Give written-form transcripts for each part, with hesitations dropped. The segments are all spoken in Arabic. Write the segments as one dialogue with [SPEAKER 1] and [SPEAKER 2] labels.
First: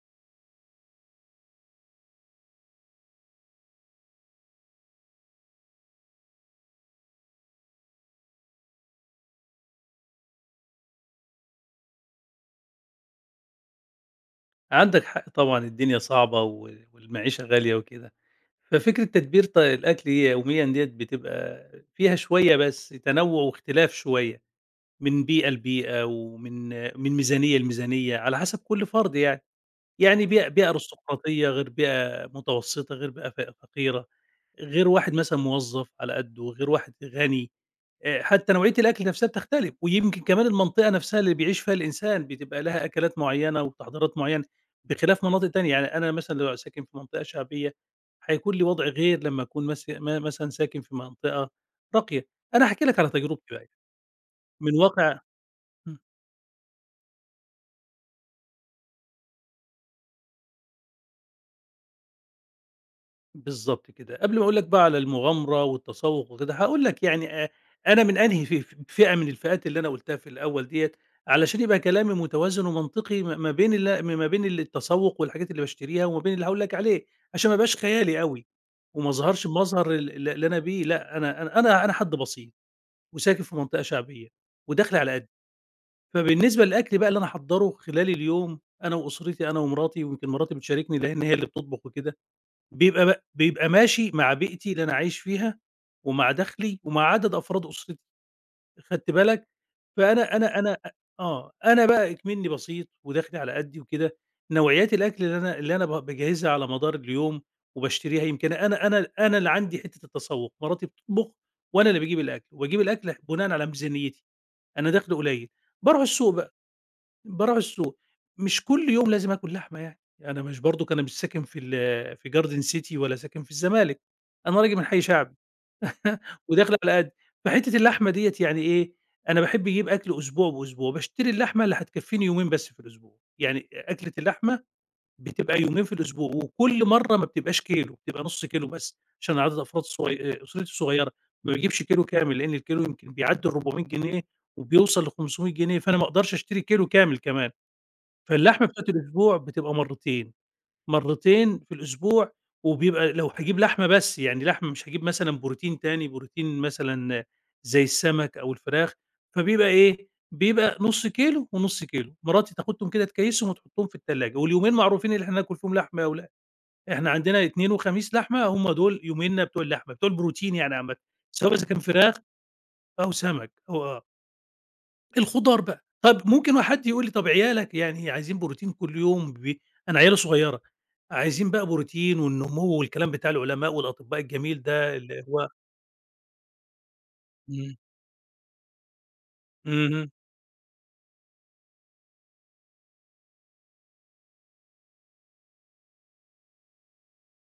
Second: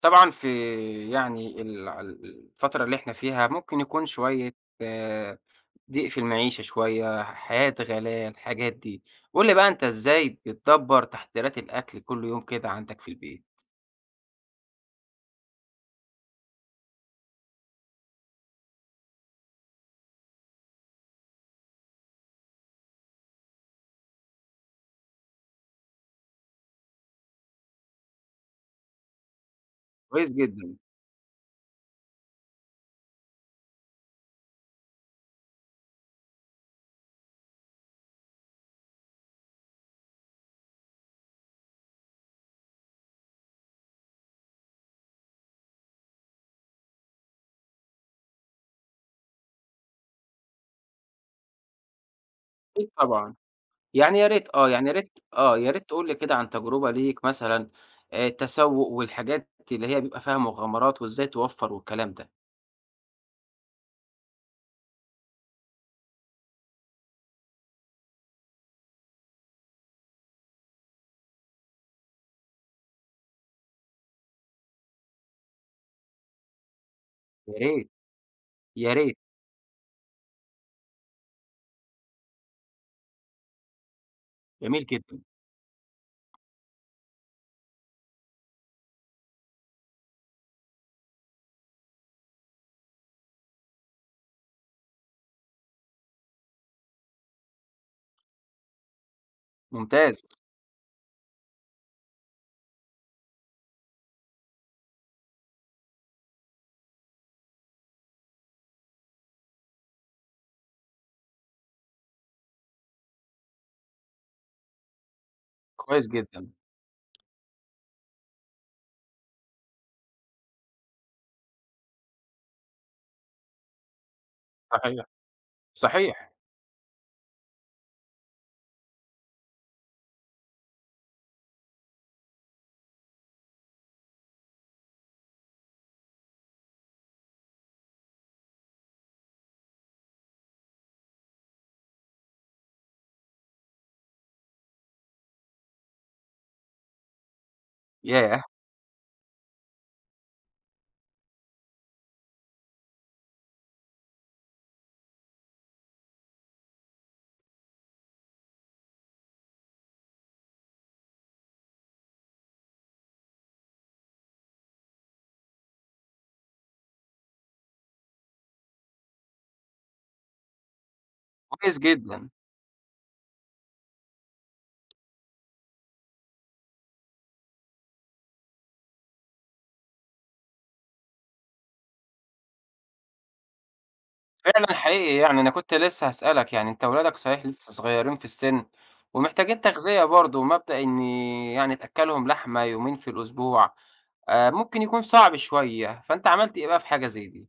[SPEAKER 1] طبعًا في يعني ال الفترة اللي إحنا فيها ممكن يكون شوية آآ، ضيق في المعيشة شوية، حياة غلاء، الحاجات دي. قُل لي بقى أنت إزاي بتدبّر تحضيرات الأكل كل يوم كده عندك في البيت؟
[SPEAKER 2] عندك حق طبعًا الدنيا صعبة و والمعيشة غالية وكده، ففكرة تدبير الأكل يوميًا ديّة بتبقى فيها شوية بس تنوُّع واختلاف شوية، من بيئة لبيئة ومن ميزانية لميزانية على حسب كل فرد يعني، يعني
[SPEAKER 1] كويس
[SPEAKER 2] بيئة
[SPEAKER 1] جدًا.
[SPEAKER 2] أرستقراطية غير بيئة متوسطة غير بيئة فقيرة، غير واحد مثلًا موظف على قدّه، غير واحد غني. حتى نوعية الأكل نفسها بتختلف، ويمكن كمان المنطقة نفسها اللي بيعيش فيها الإنسان بتبقى لها أكلات معيّنة وتحضيرات معيّنة، بخلاف مناطق تانية، يعني أنا مثلًا لو ساكن في منطقة شعبية هيكون لي وضع غير لمّا أكون مس م مثلًا ساكن في منطقة راقية. أنا هاحكي
[SPEAKER 1] أكيد
[SPEAKER 2] لك على
[SPEAKER 1] طبعًا.
[SPEAKER 2] تجربتي بقى يعني من واقع
[SPEAKER 1] يا ريت
[SPEAKER 2] إمم.
[SPEAKER 1] تقول لي كده عن تجربة ليك مثلًا التسوّق والحاجات اللي هي بيبقى فيها مغامرات وإزاي توفّر والكلام ده.
[SPEAKER 2] بالضبط كده. قبل ما أقول لك بقى على المغامرة والتسوّق وكده، هاقول لك يعني أنا من أنهي ف ف فئة من الفئات اللي أنا قُلتها في الأول ديّة، علشان يبقى كلامي متوازن ومنطقي ما بين التسوّق والحاجات اللي باشتريها وما بين اللي هاقول لك عليه، عشان
[SPEAKER 1] يا
[SPEAKER 2] ما ابقاش
[SPEAKER 1] ريت،
[SPEAKER 2] خيالي أوي
[SPEAKER 1] يا
[SPEAKER 2] وما
[SPEAKER 1] ريت.
[SPEAKER 2] اظهرش بمظهر ال ال اللي أنا بيه لأ، أنا حد بسيط وساكن في منطقة شعبية
[SPEAKER 1] جميل
[SPEAKER 2] ودخلي على
[SPEAKER 1] جدًا.
[SPEAKER 2] قدّي. فبالنسبة للأكل بقى اللي أنا هاحضّره خلال اليوم أنا وأسرتي، أنا ومراتي ويمكن مراتي بتشاركني لإن هي اللي بتطبخ وكده. بيبقى ماشي مع بيئتي اللي أنا عايش فيها، ومع دخلي، ومع عدد أفراد أسرتي، خدت بالك؟
[SPEAKER 1] ممتاز.
[SPEAKER 2] فأنا أنا أنا أ آه، أنا بقى إكمنّي بسيط ودخلي على قدّي وكده، نوعيات الأكل اللي أنا باجهزها على مدار اليوم وباشتريها يمكن أنا اللي عندي حتّة التسوّق، مراتي بتطبخ وأنا اللي باجيب الأكل، وباجيب الأكل بناءً على ميزانيتي، أنا دخلي قليل، باروح
[SPEAKER 1] كويس
[SPEAKER 2] السوق
[SPEAKER 1] جدًا.
[SPEAKER 2] بقى. باراعي السوق، مش كل يوم لازم آكل لحمة يعني، أنا مش برضُك أنا مش ساكن في garden city ولا ساكن في الزمالك، أنا راجل من حي
[SPEAKER 1] صحيح،
[SPEAKER 2] شعبي
[SPEAKER 1] صحيح.
[SPEAKER 2] وداخل على قدّي، فحتّة اللحمة ديّة يعني إيه، أنا باحب أجيب أكل أسبوع بأسبوع، باشتري اللحمة اللي هتكفّيني يومين بس في الأسبوع، يعني أكلة اللحمة بتبقى يومين في الأسبوع وكل مرّة ما بتبقاش كيلو، بتبقى نُص كيلو بس، عشان عدد أفراد صغي أسرتي صغيّرة، ما باجيبش كيلو كامل، لإن الكيلو يمكن بيعدّي ال400 جنيه وبيوصل ل500 جنيه، فأنا ما أقدرش أشتري كيلو كامل كمان.
[SPEAKER 1] ياه!
[SPEAKER 2] فاللحمة بتاعة الأسبوع بتبقى مرّتين في الأسبوع وبيبقى لو هاجيب لحمة بس، يعني لحمة مش هاجيب مثلًا بروتين تاني، بروتين مثلًا زي السمك أو الفراخ، فبيبقى إيه، بيبقى نُص كيلو ونُص كيلو، مراتي تاخدهم كده تكيّسهم وتحطهم في التلاجة، واليومين معروفين اللي إحنا هناكل فيهم لحمة أو لأ، إحنا عندنا إتنين وخميس لحمة، هم دول يوميننا بتوع اللحمة، بتوع البروتين يعني عامةً، سواء إذا
[SPEAKER 1] كويس
[SPEAKER 2] كان فراخ
[SPEAKER 1] جدًا.
[SPEAKER 2] أو سمك أو آه. الخضار بقى. طب ممكن حد يقول لي طب عيالك يعني عايزين بروتين كل يوم أنا عيالي صغيرة، عايزين بقى بروتين والنمو والكلام بتاع العلماء والأطباء الجميل
[SPEAKER 1] فعلًا
[SPEAKER 2] ده
[SPEAKER 1] حقيقي
[SPEAKER 2] اللي
[SPEAKER 1] يعني
[SPEAKER 2] هو
[SPEAKER 1] أنا كنت لسه هاسألك، يعني أنت ولادك صحيح لسه
[SPEAKER 2] إمم،
[SPEAKER 1] صغيّرين في السِن ومحتاجين تغذية
[SPEAKER 2] اهم.
[SPEAKER 1] برضه، ومبدأ إن يعني تأكّلهم لحمة يومين في الأسبوع ممكن يكون صعب شوية، فأنت عملت إيه بقى في حاجة زي دي؟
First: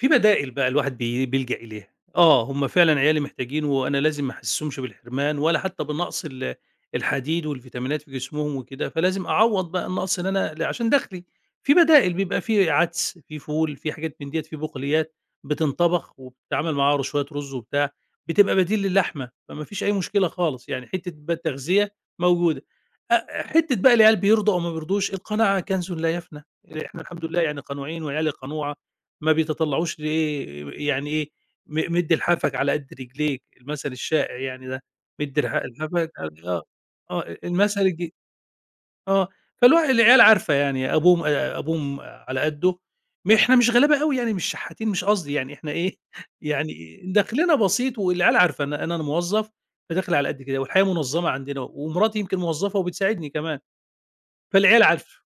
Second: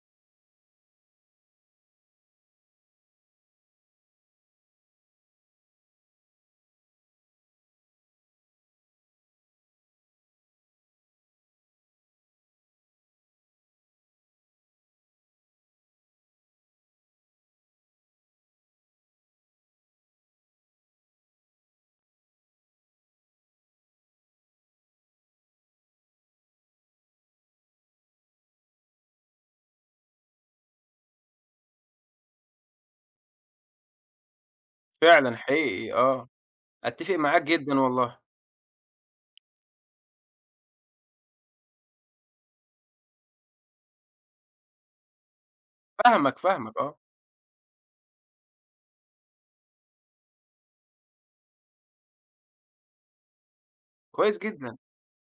[SPEAKER 2] في بدائل بقى الواحد بيلجأ إليها. آه، هم فعلًا عيالي محتاجين وأنا لازم ما أحسّسهمش بالحرمان ولا حتى بنقص الحديد والفيتامينات في جسمهم وكده، فلازم أعوّض بقى النقص اللي أنا عشان دخلي. في بدائل بيبقى في عدس، في فول، في حاجات من ديّة، في بقوليات بتنطبخ وبتتعمل معاها شوية رز وبتاع، بتبقى بديل للحمة، فما فيش أي مشكلة خالص، يعني حتّة بقى التغذية موجودة. حتّة بقى العيال بيرضوا أو ما بيرضوش، القناعة كنز لا يفنى، إحنا الحمد لله يعني قنوعين وعيالي قنوعة، ما بيتطلّعوش لإيه يعني إيه، مِد لحافك على قد رجليك، المثل الشائع يعني ده،
[SPEAKER 1] فعلًا
[SPEAKER 2] مِد لح
[SPEAKER 1] حقيقي
[SPEAKER 2] لحافك
[SPEAKER 1] آه.
[SPEAKER 2] على آه،
[SPEAKER 1] أتّفق
[SPEAKER 2] آه، أ
[SPEAKER 1] معاك جدًا
[SPEAKER 2] المثل الج
[SPEAKER 1] والله.
[SPEAKER 2] آه، فالواح العيال عارفة يعني أبوهم على قدُّه، إحنا مش غلابة أوي يعني، مش شحاتين، مش قصدي يعني إحنا إيه،
[SPEAKER 1] فاهمك، فاهمك آه.
[SPEAKER 2] يعني دخلنا بسيط والعيال عارفة إن أنا موظّف، فداخل على قد كده، والحياة منظّمة عندنا، ومراتي يمكن موظّفة وبتساعدني كمان،
[SPEAKER 1] كويس جدًا.
[SPEAKER 2] فالعيال عارفة،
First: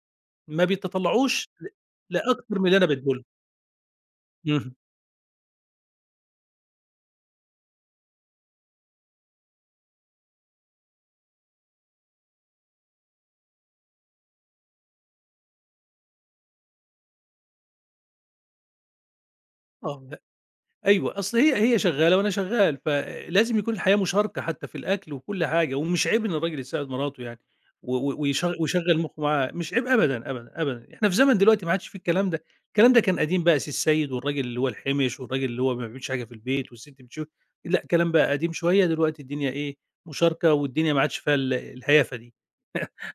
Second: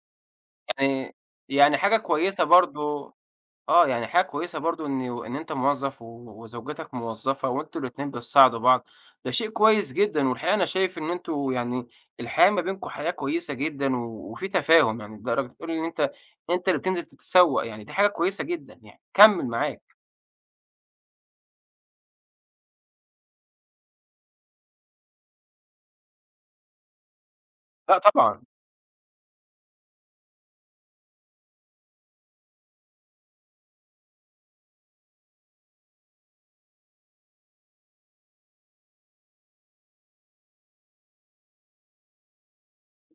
[SPEAKER 2] ما
[SPEAKER 1] يعني
[SPEAKER 2] بيتطلّعوش
[SPEAKER 1] يعني حاجة كويسة
[SPEAKER 2] لأكتر من اللي أنا بادّيه
[SPEAKER 1] برضه
[SPEAKER 2] لهم
[SPEAKER 1] آه. يعني حاجة كويسة
[SPEAKER 2] اهم،
[SPEAKER 1] برضه إن أنت موظّف وزوجتك موظّفة وأنتم الاتنين بتساعدوا بعض. ده شيء كويس جدًا، والحقيقة أنا شايف إن أنتم يعني الحياة ما بينكم حياة كويسة جدًا وفي تفاهم، يعني لدرجة بتقول إن أنت اللي بتنزل تتسوّق، يعني دي حاجة كويسة جدًا يعني، كمّل معاك.
[SPEAKER 2] آه. أيوه، أصل هي شغّالة وأنا شغّال، فلازم يكون الحياة مشاركة حتى في الأكل وكل حاجة، ومش عيب إن الراجل يساعد مراته يعني، و
[SPEAKER 1] لأ
[SPEAKER 2] و
[SPEAKER 1] طبعًا.
[SPEAKER 2] ويش ويشغّل مخّه معاها، مش عيب أبدًا، أبدًا، أبدًا، إحنا في زمن دلوقتي ما عادش في الكلام ده، الكلام ده كان قديم بقى، سي السيد والراجل اللي هو الحِمِش والراجل اللي هو ما بيعملش حاجة في البيت والست لأ، كلام بقى قديم شوية، دلوقتي الدنيا إيه، مشاركة والدنيا ما عادش فيها الهيافة دي،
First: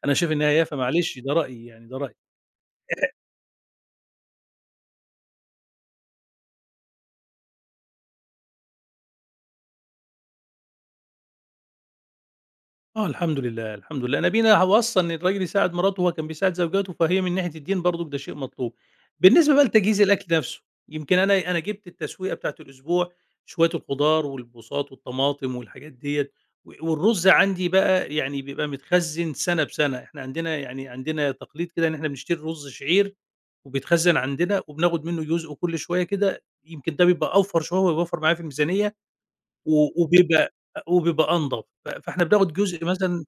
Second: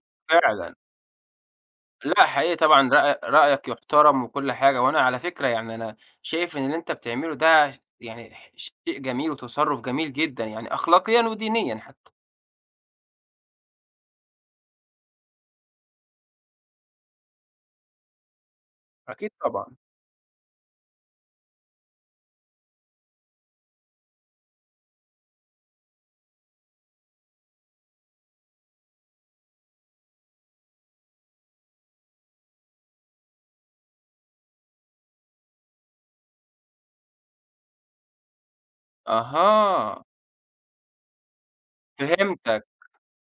[SPEAKER 2] أنا شايف إنها
[SPEAKER 1] فعلًا.
[SPEAKER 2] هيافة معلش ده رأيي يعني، ده رأيي.
[SPEAKER 1] لأ حقيقي طبعًا رأيك يُحترم وكل حاجة، وأنا على فكرة يعني أنا شايف إن اللي أنت بتعمله ده ش يعني ح شيء جميل وتصرُّف جميل جدًا يعني أخلاقيًا ودينيًا حتّى.
[SPEAKER 2] آه، الحمد لله، الحمد لله. نبينا هو أصلًا الراجل يساعد مراته وهو كان بيساعد زوجاته، فهي من ناحية الدين برضُك ده شيء مطلوب.
[SPEAKER 1] أكيد
[SPEAKER 2] بالنسبة بقى
[SPEAKER 1] طبعًا.
[SPEAKER 2] لتجهيز الأكل نفسه، يمكن أنا جِبت التسوية بتاعة الأسبوع، شوية الخضار والبُساط والطماطم والحاجات ديّة، والرُز عندي بقى يعني بيبقى متخزّن سَنة بسَنة، إحنا عندنا تقليد كده إن إحنا بنشتري رُز شعير وبيتخزّن عندنا وبناخد منه جزء كل شوية كده، يمكن ده بيبقى أوفر شوية وبيوفّر معايا في الميزانية و
[SPEAKER 1] أها،
[SPEAKER 2] وبيبقى أ وبيبقى أنضف. فإحنا بناخد
[SPEAKER 1] فهمتك.
[SPEAKER 2] جزء مثلًا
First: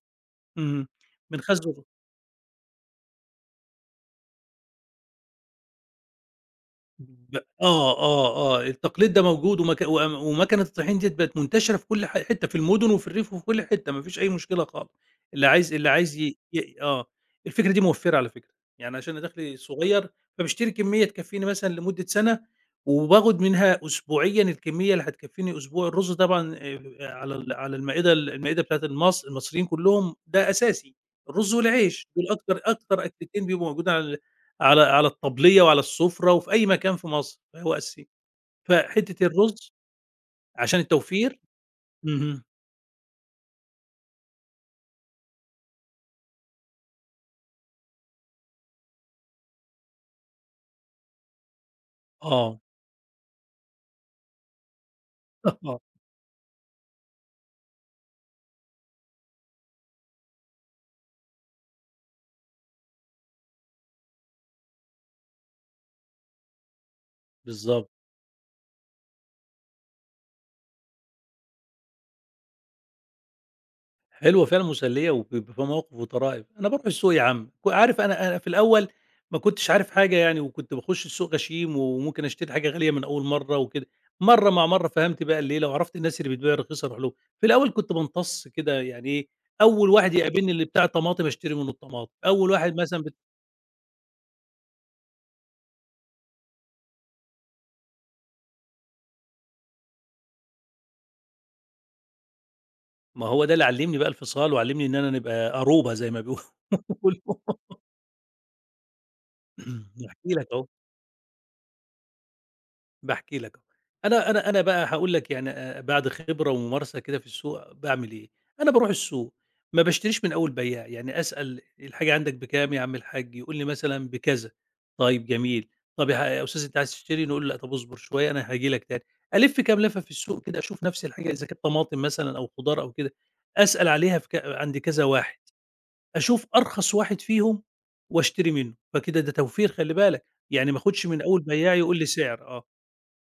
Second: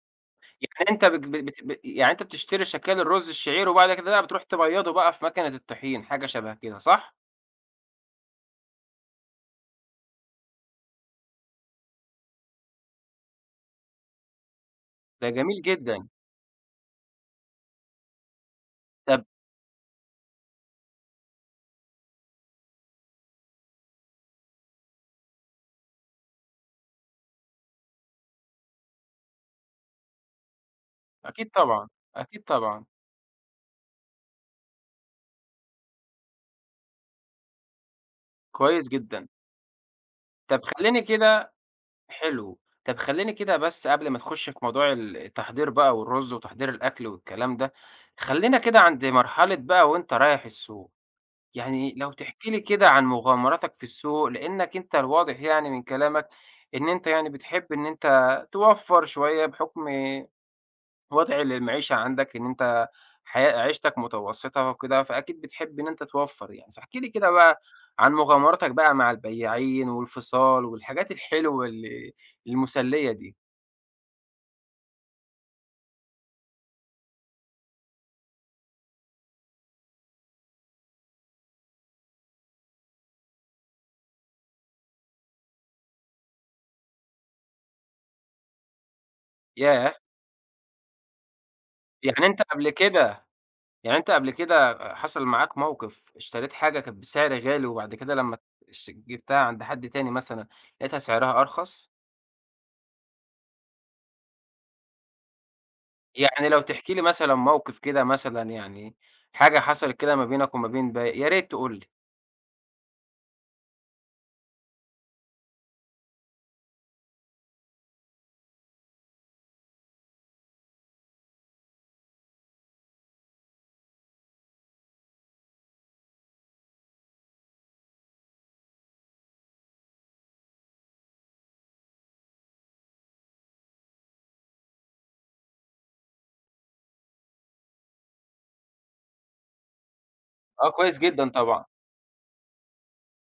[SPEAKER 2] اهم.
[SPEAKER 1] يعني أنت بت
[SPEAKER 2] من
[SPEAKER 1] بت ب
[SPEAKER 2] خزُّق
[SPEAKER 1] يعني أنت بتشتري شكال الرز الشعير وبعد كده بقى بتروح تبيّضه بقى في ماكينة الطحين، حاجة شبه كده صح؟
[SPEAKER 2] ب آه، آه. التقليد ده موجود ومكنة الطحين ديّة بقت منتشرة في كل حتّة، في المُدن وفي الريف وفي كل حتّة، ما فيش أي مشكلة خالص.
[SPEAKER 1] ده
[SPEAKER 2] اللي
[SPEAKER 1] جميل
[SPEAKER 2] عايز اللي
[SPEAKER 1] جدًا.
[SPEAKER 2] عايز ي ي آه. الفكرة دي موفّرة على فكرة. يعني عشان
[SPEAKER 1] طب
[SPEAKER 2] أنا دخلي صغير، فباشتري كمّية تكفّيني مثلًا لمدة سَنة وباخُد منها أسبوعيًا الكمّية اللي هتكفّيني أسبوع. الرُز طبعًا على المائدة بتاعة المصريين كُلّهم ده أساسي.
[SPEAKER 1] أكيد
[SPEAKER 2] الرُز
[SPEAKER 1] طبعًا،
[SPEAKER 2] والعيش، دول
[SPEAKER 1] أكيد
[SPEAKER 2] أكتر
[SPEAKER 1] طبعًا.
[SPEAKER 2] أكتر أكلتين بيبقوا موجودين على الطبلية وعلى السُفرة وفي أي مكان في مصر، فهو أساسي.
[SPEAKER 1] كويس
[SPEAKER 2] فحتّة
[SPEAKER 1] جدًا.
[SPEAKER 2] الرُز
[SPEAKER 1] طب
[SPEAKER 2] عشان
[SPEAKER 1] خلّيني
[SPEAKER 2] التوفير
[SPEAKER 1] كده
[SPEAKER 2] اهم.
[SPEAKER 1] حلو. طب خلّيني كده بس قبل ما تخُش في موضوع التحضير بقى والرز وتحضير الأكل والكلام ده، خلّينا كده عند مرحلة بقى وأنت رايح السوق. يعني لو تحكي لي
[SPEAKER 2] آه،
[SPEAKER 1] كده عن مغامراتك في السوق، لإنك أنت الواضح يعني
[SPEAKER 2] آه،
[SPEAKER 1] من كلامك إن أنت يعني بتحب إن أنت توفّر شوية بحكم وضع المعيشة عندك، إن أنت حياة عيشتك متوسطة وكده، فأكيد بتحب إن أنت توفّر يعني، فاحكِ لي كده بقى
[SPEAKER 2] بالضبط.
[SPEAKER 1] عن مغامراتك بقى مع البياعين والفصال والحاجات الحلوة المسلية دي.
[SPEAKER 2] حلوة فعلًا مسلية وبيبقى فيها مواقف وطرائف. أنا باروح السوق يا عم، عارف أنا في الأول ما كنتش عارف حاجة يعني وكنت باخُش السوق غشيم وممكن أشتري حاجة غالية من أول مرّة وكده، مرّة مع مرّة فهمت بقى الليلة وعرفت الناس اللي بتبيع رخيصة أروح لهم. في الأول كنت بامتص كده يعني إيه، أول
[SPEAKER 1] ياه!
[SPEAKER 2] واحد يقابلني اللي بتاع طماطم أشتري منّه الطماطم،
[SPEAKER 1] يعني أنت
[SPEAKER 2] أول
[SPEAKER 1] قبل
[SPEAKER 2] واحد مثلًا
[SPEAKER 1] كده يعني أنت قبل كده حصل معاك موقف اشتريت حاجة كانت بسعر غالي وبعد كده لمّا جِبتها عند حد تاني مثلًا لقيتها سعرها أرخص؟
[SPEAKER 2] ما هو ده اللي علّمني بقى الفصال، وعلّمني إن أنا نبقى أروبة زي ما
[SPEAKER 1] يعني لو تحكي لي مثلًا
[SPEAKER 2] بيقولوا
[SPEAKER 1] موقف كده مثلًا يعني حاجة حصلت كده ما
[SPEAKER 2] باحكي لك
[SPEAKER 1] بينك وما
[SPEAKER 2] أهو،
[SPEAKER 1] بين يا ريت تقول لي.
[SPEAKER 2] باحكي لك أهو. أنا بقى هاقول لك يعني بعد خبرة وممارسة كده في السوق باعمل إيه، أنا باروح السوق ما باشتريش من أول بيّاع، يعني أسأل الحاجة عندك بكام يا عم الحاج؟ يقول لي مثلًا بكذا، طيب جميل، طب يا أستاذ أنت عايز تشتري؟ نقول له لأ طب اصبر شوية أنا هاجي لك تاني، ألِف كام لفة في السوق كده أشوف نفس الحاجة إذا كانت طماطم مثلًا أو خضار أو كده، أسأل عليها في ك عند كذا واحد. أشوف أرخص واحد فيهم واشتري منّه، فكده ده توفير خلّي بالك،
[SPEAKER 1] آه
[SPEAKER 2] يعني ما
[SPEAKER 1] كويس
[SPEAKER 2] آخُدش من
[SPEAKER 1] جدًا
[SPEAKER 2] أول
[SPEAKER 1] طبعًا.
[SPEAKER 2] بيّاع يقول لي سعر،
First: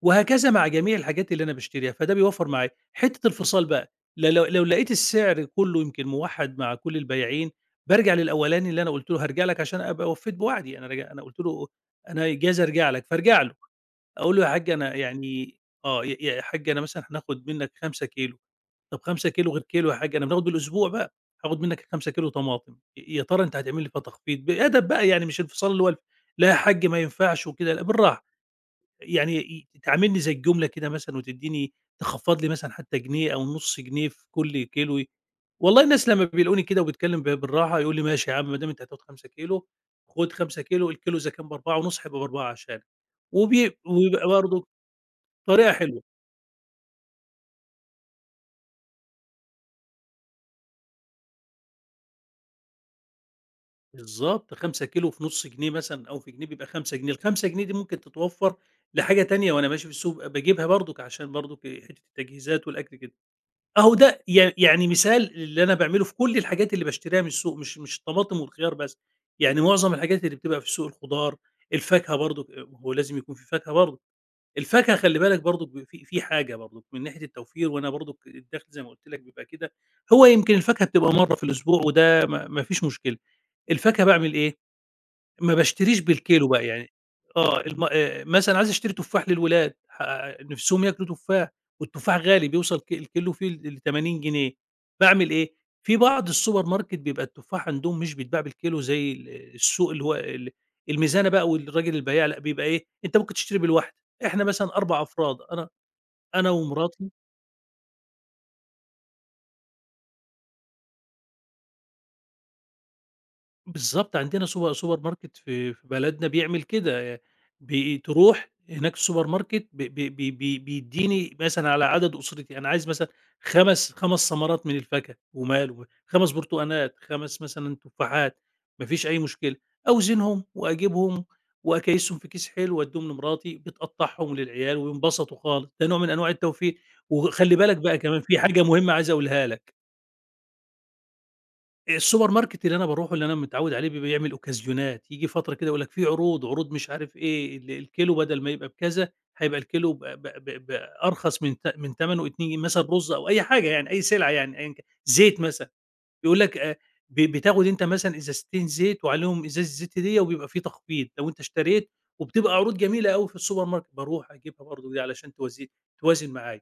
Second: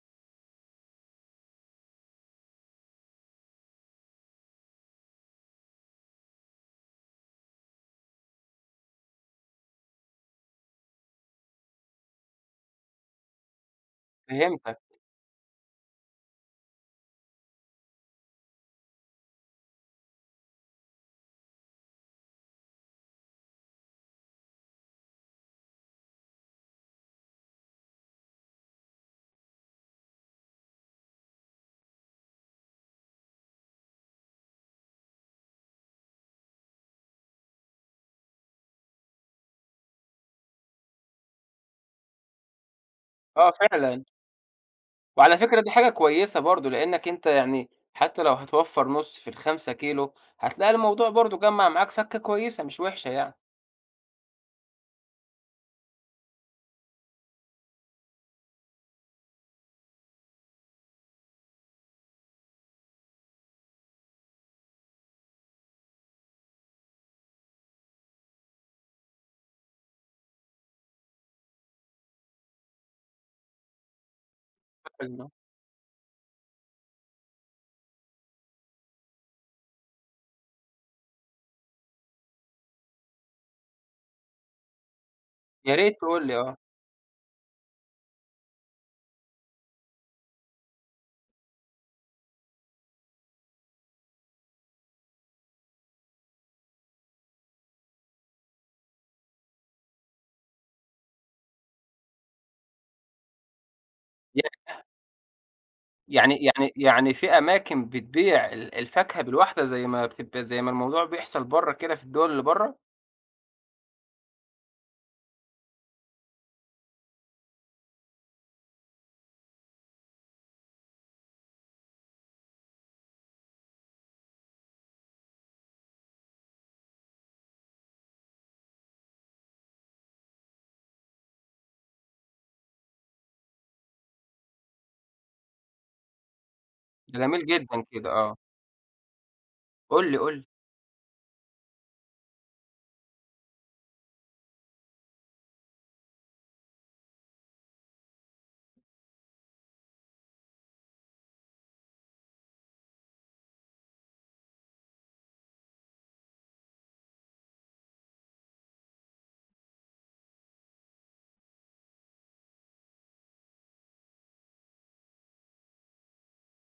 [SPEAKER 2] وهكذا مع جميع الحاجات اللي أنا باشتريها، فده بيوفّر معايا. حتّة الفصال بقى، ل لو لو لقيت السعر كلّه يمكن موحّد مع كل البياعين، بارجع للأولاني اللي أنا قُلت له هارجع لك عشان أبقى وفّيت بوعدي، أنا قُلت له أنا جايز أرجع لك، فارجع له، أقول له: "يا حاج
[SPEAKER 1] فهمتك.
[SPEAKER 2] أنا يعني" آه، يا حاج أنا مثلًا هناخُد منّك 5 كيلو." طب 5 كيلو غير كيلو يا حاج، أنا بناخد بالأسبوع بقى، هاخد منّك ال5 كيلو طماطم، يا ترى أنت هتعمل لي فيها تخفيض؟ بأدب بقى يعني مش انفصال اللي هو لا يا حاج ما ينفعش وكده، لأ بالراحة، يعني تعاملني زي الجملة كده مثلًا وتدّيني تخفّض لي مثلًا حتى جنيه أو نُص جنيه في كل كيلو، والله الناس لمّا بيلاقوني كده وباتكلم بالراحة يقول لي: "ماشي يا عم ما دام أنت هتاخد 5 كيلو خُد 5 كيلو الكيلو إذا كان ب4 ونُص هيبقى ب4 عشانك."
[SPEAKER 1] آه
[SPEAKER 2] وبي
[SPEAKER 1] فعلًا.
[SPEAKER 2] وبيبقى برضه
[SPEAKER 1] وعلى فكرة دي
[SPEAKER 2] طريقة
[SPEAKER 1] حاجة
[SPEAKER 2] حلوة.
[SPEAKER 1] كويسة برضه لإنك أنت يعني حتى لو هتوفّر نُص في ال5 كيلو هتلاقي الموضوع برضه جمّع معاك فَكّة كويسة مش وحشة يعني.
[SPEAKER 2] بالضبط، 5 كيلو في نُص جنيه مثلًا أو في جنيه بيبقى 5 جنيه، ال5 جنيه دي ممكن تتوفّر لحاجة تانية وأنا ماشي في السوق باجيبها برضُك عشان برضُك حتّة التجهيزات والأكل كده. أهو ده يعني مثال اللي أنا باعمله في كل الحاجات اللي باشتريها من السوق، مش الطماطم والخيار بس، يعني معظم الحاجات اللي بتبقى في السوق الخضار، الفاكهة برضُك، ما هو لازم يكون في فاكهة برضه، الفاكهة خلّي
[SPEAKER 1] فعلاً.
[SPEAKER 2] بالك برضُك ب في في حاجة برضُك من ناحية التوفير، وأنا برضُك الدَخْل زي ما قُلت لك بيبقى كده، هو يمكن الفاكهة بتبقى مرّة في الأسبوع وده ما فيش مشكلة، الفاكهة باعمل إيه؟ ما
[SPEAKER 1] يا ريت
[SPEAKER 2] باشتريش
[SPEAKER 1] تقول لي
[SPEAKER 2] بالكيلو
[SPEAKER 1] آه.
[SPEAKER 2] بقى يعني. آه، الم مثلًا عايز أشتري تفاح للولاد، نِفسهم ياكلوا تفاح والتفاح غالي، بيوصل الكيلو فيه ل80 جنيه، باعمل إيه، في بعض السوبر ماركت بيبقى التفاح عندهم مش بيتباع بالكيلو زي السوق اللي هو الميزانة بقى والراجل البياع. لأ، بيبقى إيه، أنت ممكن تشتري بالواحدة، إحنا مثلًا 4 أفراد، أنا
[SPEAKER 1] يعني
[SPEAKER 2] أنا
[SPEAKER 1] يعني
[SPEAKER 2] ومراتي.
[SPEAKER 1] يعني في أماكن بتبيع الفاكهة بالواحدة زي ما الموضوع بيحصل برّه كده في الدول اللي برّه؟
[SPEAKER 2] بالضبط، عندنا سوبر ماركت في بلدنا بيعمل كده، بي تروح هناك السوبر ماركت ب ب ب بي بيدّيني مثلًا على عدد أسرتي، أنا عايز مثلًا 5- 5 ثمرات من الفاكهة وماله، 5 برتقانات، 5 مثلًا تفاحات، ما فيش أي مشكلة، أوزنهم وأجيبهم وأكيّسهم في كيس حلو وأدّيهم لمراتي، بتقطّعهم للعيال وينبسطوا خالص، ده نوع من أنواع التوفير.
[SPEAKER 1] ده جميل
[SPEAKER 2] وخلّي بالك
[SPEAKER 1] جدًا
[SPEAKER 2] بقى
[SPEAKER 1] كده
[SPEAKER 2] كمان
[SPEAKER 1] آه.
[SPEAKER 2] في حاجة مهمة عايز أقولها لك.
[SPEAKER 1] قُل لي، قُل لي.
[SPEAKER 2] السوبر ماركت اللي أنا باروحه اللي أنا متعوّد عليه بيبقى يعمل أوكازيونات، ييجي فترة كده يقول لك في عروض، عروض مش عارف إيه، الكيلو بدل ما يبقى بكذا، هيبقى الكيلو ب ب ب بأرخص من تمنه اتنين جنيه مثلًا، رُز أو أي حاجة يعني، أي سلعة يعني أيًا كان، زيت مثلًا، يقول لك ب بتاخد أنت مثلًا إزازتين زيت وعليهم إزازة زيت ديّة وبيبقى في تخفيض لو أنت اشتريت، وبتبقى عروض جميلة أوي في السوبر ماركت، باروح أجيبها برضه دي علشان توازن معايا.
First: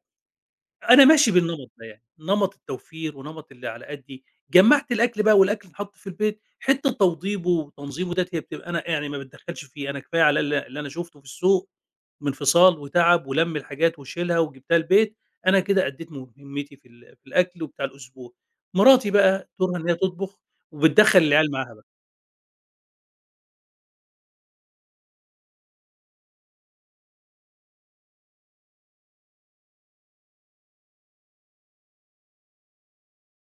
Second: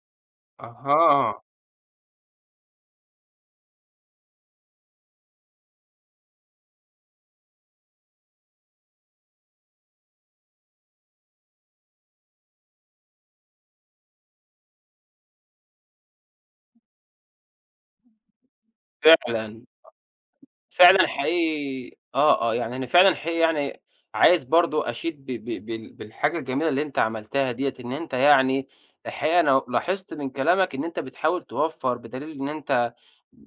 [SPEAKER 2] أنا ماشي
[SPEAKER 1] أها،
[SPEAKER 2] بالنمط ده يعني، نمط التوفير ونمط اللي على قدّي، جمّعت الأكل بقى والأكل اتحط في البيت، حتّة توضيبه وتنظيمه ديّة هي بتبقى أنا يعني ما باتدخّلش فيه، أنا كفاية عليّا اللي أنا شُفته في السوق من فِصال وتعب ولَم الحاجات وشيلها وجِبتها البيت، أنا كده أدّيت مهمتي في ال في الأكل وبتاع الأسبوع. مراتي بقى
[SPEAKER 1] فعلًا،
[SPEAKER 2] دورها إن هي تطبخ
[SPEAKER 1] فعلًا
[SPEAKER 2] وبتدخّل العيال معاها بقى،
[SPEAKER 1] حقيقي آه، آه، يعني أنا فعلًا حقيقي يعني عايز برضه أشيد ب ب بال بالحاجة الجميلة اللي أنت عملتها ديّة، إن أنت يعني الحقيقة أنا لاحظت من كلامك إن أنت بتحاول توفّر بدليل إن أنت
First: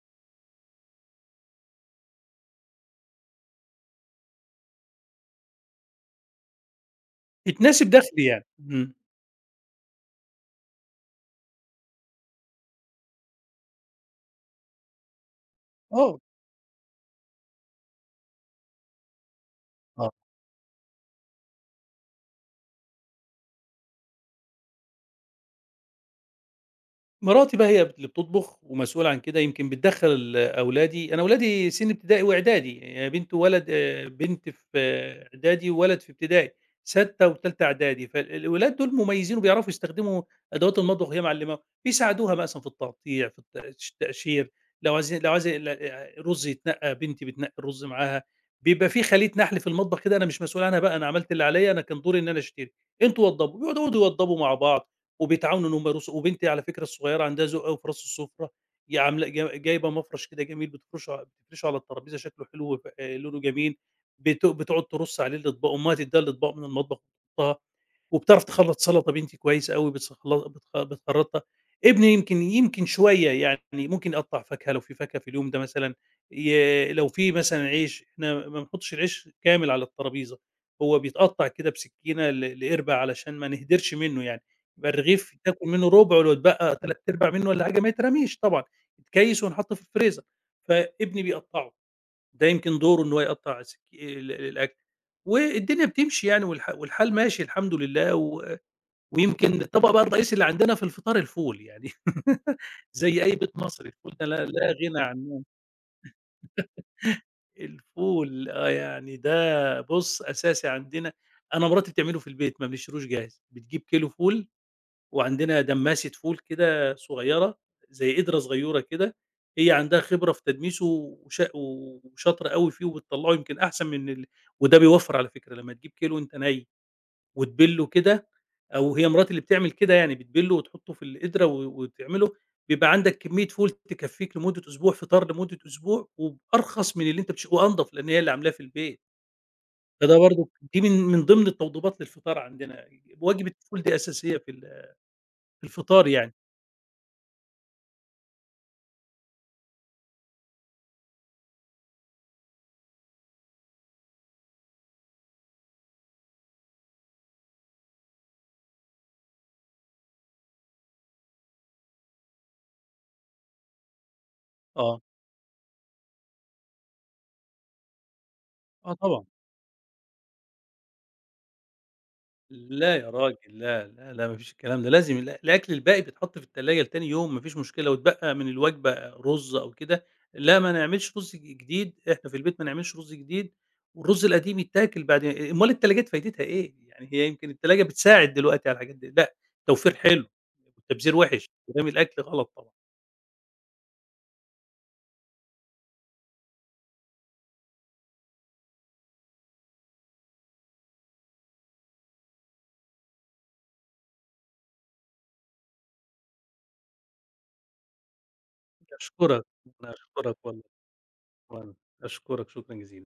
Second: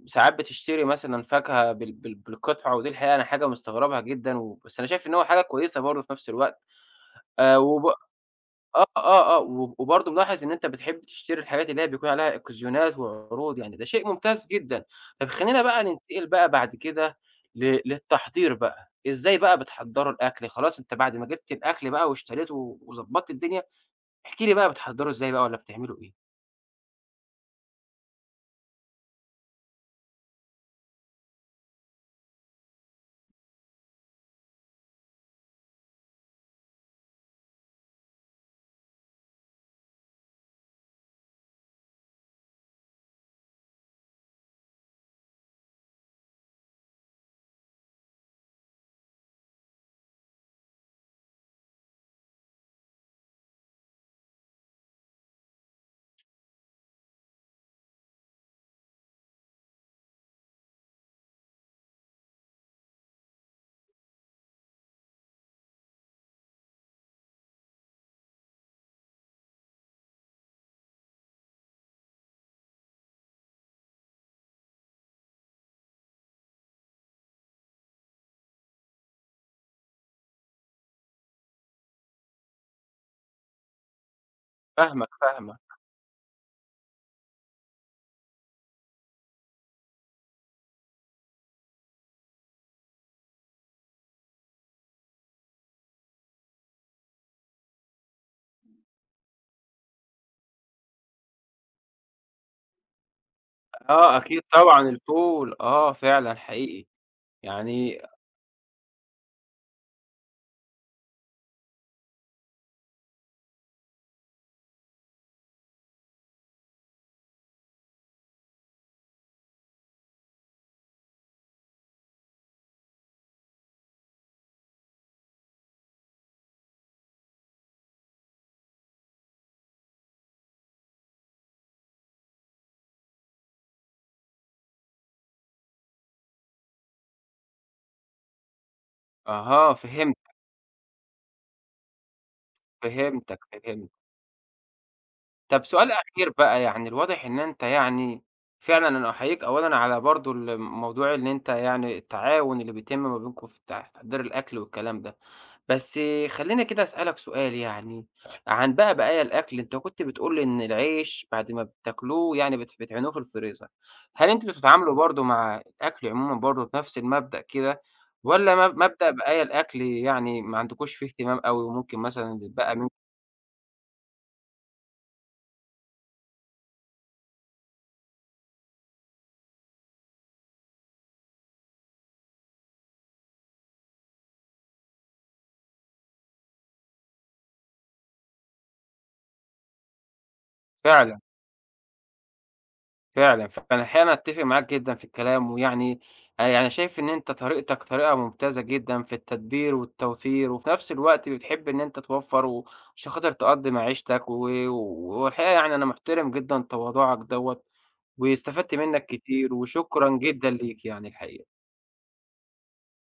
[SPEAKER 1] ساعات بتشتري مثلًا فاكهة بالقطعة، ودي الحقيقة أنا حاجة مستغربها جدًا، و بس أنا شايف إن هو حاجة كويسة برضه في نفس الوقت،
[SPEAKER 2] تناسب
[SPEAKER 1] وب
[SPEAKER 2] دخلي يعني.
[SPEAKER 1] آه،
[SPEAKER 2] إمم.
[SPEAKER 1] آه، آه، وبرضه ملاحظ إن أنت بتحب تشتري الحاجات اللي هي بيكون عليها إكسيونات وعروض، يعني ده شيء ممتاز جدًا. طب خلّينا بقى
[SPEAKER 2] آه.
[SPEAKER 1] ننتقل بقى بعد كده للتحضير بقى، إزاي بقى
[SPEAKER 2] آه.
[SPEAKER 1] بتحضّروا الأكل؟ خلاص أنت بعد ما جِبت الأكل بقى واشتريته وضبّطت الدنيا، احكِ لي بقى بتحضّروا إزاي بقى والّا بتعملوا إيه؟
[SPEAKER 2] مراتي بقى هي اللي بتطبخ ومسؤولة عن كده، يمكن بتدخّل أولادي. أنا أولادي سِن ابتدائي وإعدادي، هي بنت وولد، بنت في إعدادي وولد في ابتدائي، سادسة وتالتة إعدادي، فالولاد دول مميزين وبيعرفوا يستخدموا أدوات المطبخ، وهي معلماهم، بيساعدوها مثلًا في التقطيع، في التقشير، لو عايزة رُز يتنقّى، بنتي بتنقّي الرُز معاها، بيبقى في خلية نحل في المطبخ كده، أنا مش مسؤول عنها بقى، أنا عملت اللي عليّا، أنا كان دوري إن أنا أشتري، أنتم وضّبوا، بيقعدوا يوضّبوا مع بعض. وبيتعاونوا إن هم يرقصوا، وبنتي على فكرة الصغيّرة عندها ذوق أوي في رص السفرة، هي عاملة، جايبة مفرش كده جميل بتفرشه على الترابيزة شكله حلو، وف آه، لونه جميل، بتقعد ترص عليه الأطباق، أمها تدّيها الأطباق من المطبخ وتحطها، وبتعرف تخلّط سَلطة، بنتي كويس أوي بتسخل بتخ بتخرّطها، ابني يمكن شوية يعني، ممكن يقطّع فاكهة لو في فاكهة في اليوم ده مثلًا، لو في مثلًا عيش، إحنا ما بنحطش العيش كامل على الترابيزة، هو بيتقطّع كده بسكينة لقِربة علشان ما نهدرش منه يعني. يبقى
[SPEAKER 1] فاهمك،
[SPEAKER 2] الرغيف
[SPEAKER 1] فاهمك.
[SPEAKER 2] تاكل منه ربعه، لو اتبقى 3/4 منه والّا حاجة ما يترميش طبعًا، يتكيّس وينحط في الفريزر، فابني بيقطّعه، ده يمكن دوره إن هو يقطّع الأكل، والدنيا بتمشي يعني، والحال ماشي الحمد لله، و ويمكن الطبق بقى الرئيسي اللي عندنا في الفطار الفول يعني زي أي بيت مصري، الفول
[SPEAKER 1] آه،
[SPEAKER 2] ده
[SPEAKER 1] أكيد
[SPEAKER 2] لا
[SPEAKER 1] طبعًا
[SPEAKER 2] غنى عنه،
[SPEAKER 1] الفول، آه فعلًا حقيقي. يعني
[SPEAKER 2] الفول آه يعني ده بُص أساسي عندنا، أنا مراتي بتعمله في البيت، ما بنشتروش جاهز، بتجيب كيلو فول وعندنا دمّاسة فول كده صغيّرة، زي قدرة صغيّرة كده، هي عندها خبرة في تدميسه، وشاطرة أوي فيه وبتطلّعه يمكن أحسن من ال. وده بيوفّر على فكرة، لمّا تجيب كيلو أنت وتبِلّه كده، أو هي مراتي اللي بتعمل كده يعني، بتبِلّه وتحطّه في القدرة وتعمله، بيبقى عندك كمية فول تكفّيك لمدة أسبوع، فطار لمدة أسبوع وبأرخص من اللي أنت وأنضف، لإن هي اللي عاملاه في البيت.
[SPEAKER 1] أها، فهمت،
[SPEAKER 2] فده برضه دي من ضمن التوضيبات للفطار عندنا،
[SPEAKER 1] فهمتك،
[SPEAKER 2] وجبة الفول
[SPEAKER 1] فهمت.
[SPEAKER 2] دي أساسية في ال في
[SPEAKER 1] طب سؤال
[SPEAKER 2] الفطار
[SPEAKER 1] أخير
[SPEAKER 2] يعني،
[SPEAKER 1] بقى، يعني الواضح إن أنت يعني فعلًا أنا أحييك أولًا على برضه موضوع إن أنت يعني التعاون اللي بيتم ما بينكم في تحضير الأكل والكلام ده. بس خلّيني كده أسألك سؤال يعني، عن بقى بقايا الأكل، أنت كنت بتقول لي إن العيش بعد ما بتاكلوه يعني بتعينوه في الفريزر. هل أنتم بتتعاملوا
[SPEAKER 2] آه.
[SPEAKER 1] برضه مع الأكل عمومًا برضه بنفس المبدأ كده والّا مب
[SPEAKER 2] آه
[SPEAKER 1] مبدأ
[SPEAKER 2] طبعًا،
[SPEAKER 1] بقايا الأكل يعني ما عندكوش فيه اهتمام أوي وممكن مثلًا يتبقى
[SPEAKER 2] لا يا راجل، لا، لا، لا ما فيش الكلام ده، لازم الأكل الباقي بيتحط في التلاجة لتاني يوم، ما فيش مشكلة، واتبقى من الوجبة رُز أو كده، لا ما نعملش رُز جديد، إحنا في البيت ما نعملش رُز جديد، والرُز القديم يتاكل بعد، أمّال التلاجات فايدتها إيه؟ يعني هي يمكن التلاجة بتساعد دلوقتي على الحاجات دي، لأ، توفير حلو، والتبذير
[SPEAKER 1] فعلًا،
[SPEAKER 2] وِحِش، رمي الأكل غلط طبعًا.
[SPEAKER 1] فعلًا، فأنا أحيانًا أتّفق معاك جدًا في الكلام، ويعني أنا يعني شايف إن أنت طريقتك طريقة ممتازة جدًا في التدبير والتوفير، وفي نفس الوقت بتحب إن أنت توفّر و عشان خاطر تقضّي معيشتك والحقيقة يعني أنا محترم جدًا تواضعك دوّة، واستفدت منّك
[SPEAKER 2] أشكرك،
[SPEAKER 1] كتير
[SPEAKER 2] أنا
[SPEAKER 1] وشكرًا
[SPEAKER 2] أشكرك
[SPEAKER 1] جدًا
[SPEAKER 2] والله،
[SPEAKER 1] ليك يعني الحقيقة.
[SPEAKER 2] وأنا أشكرك شكرًا جزيلًا.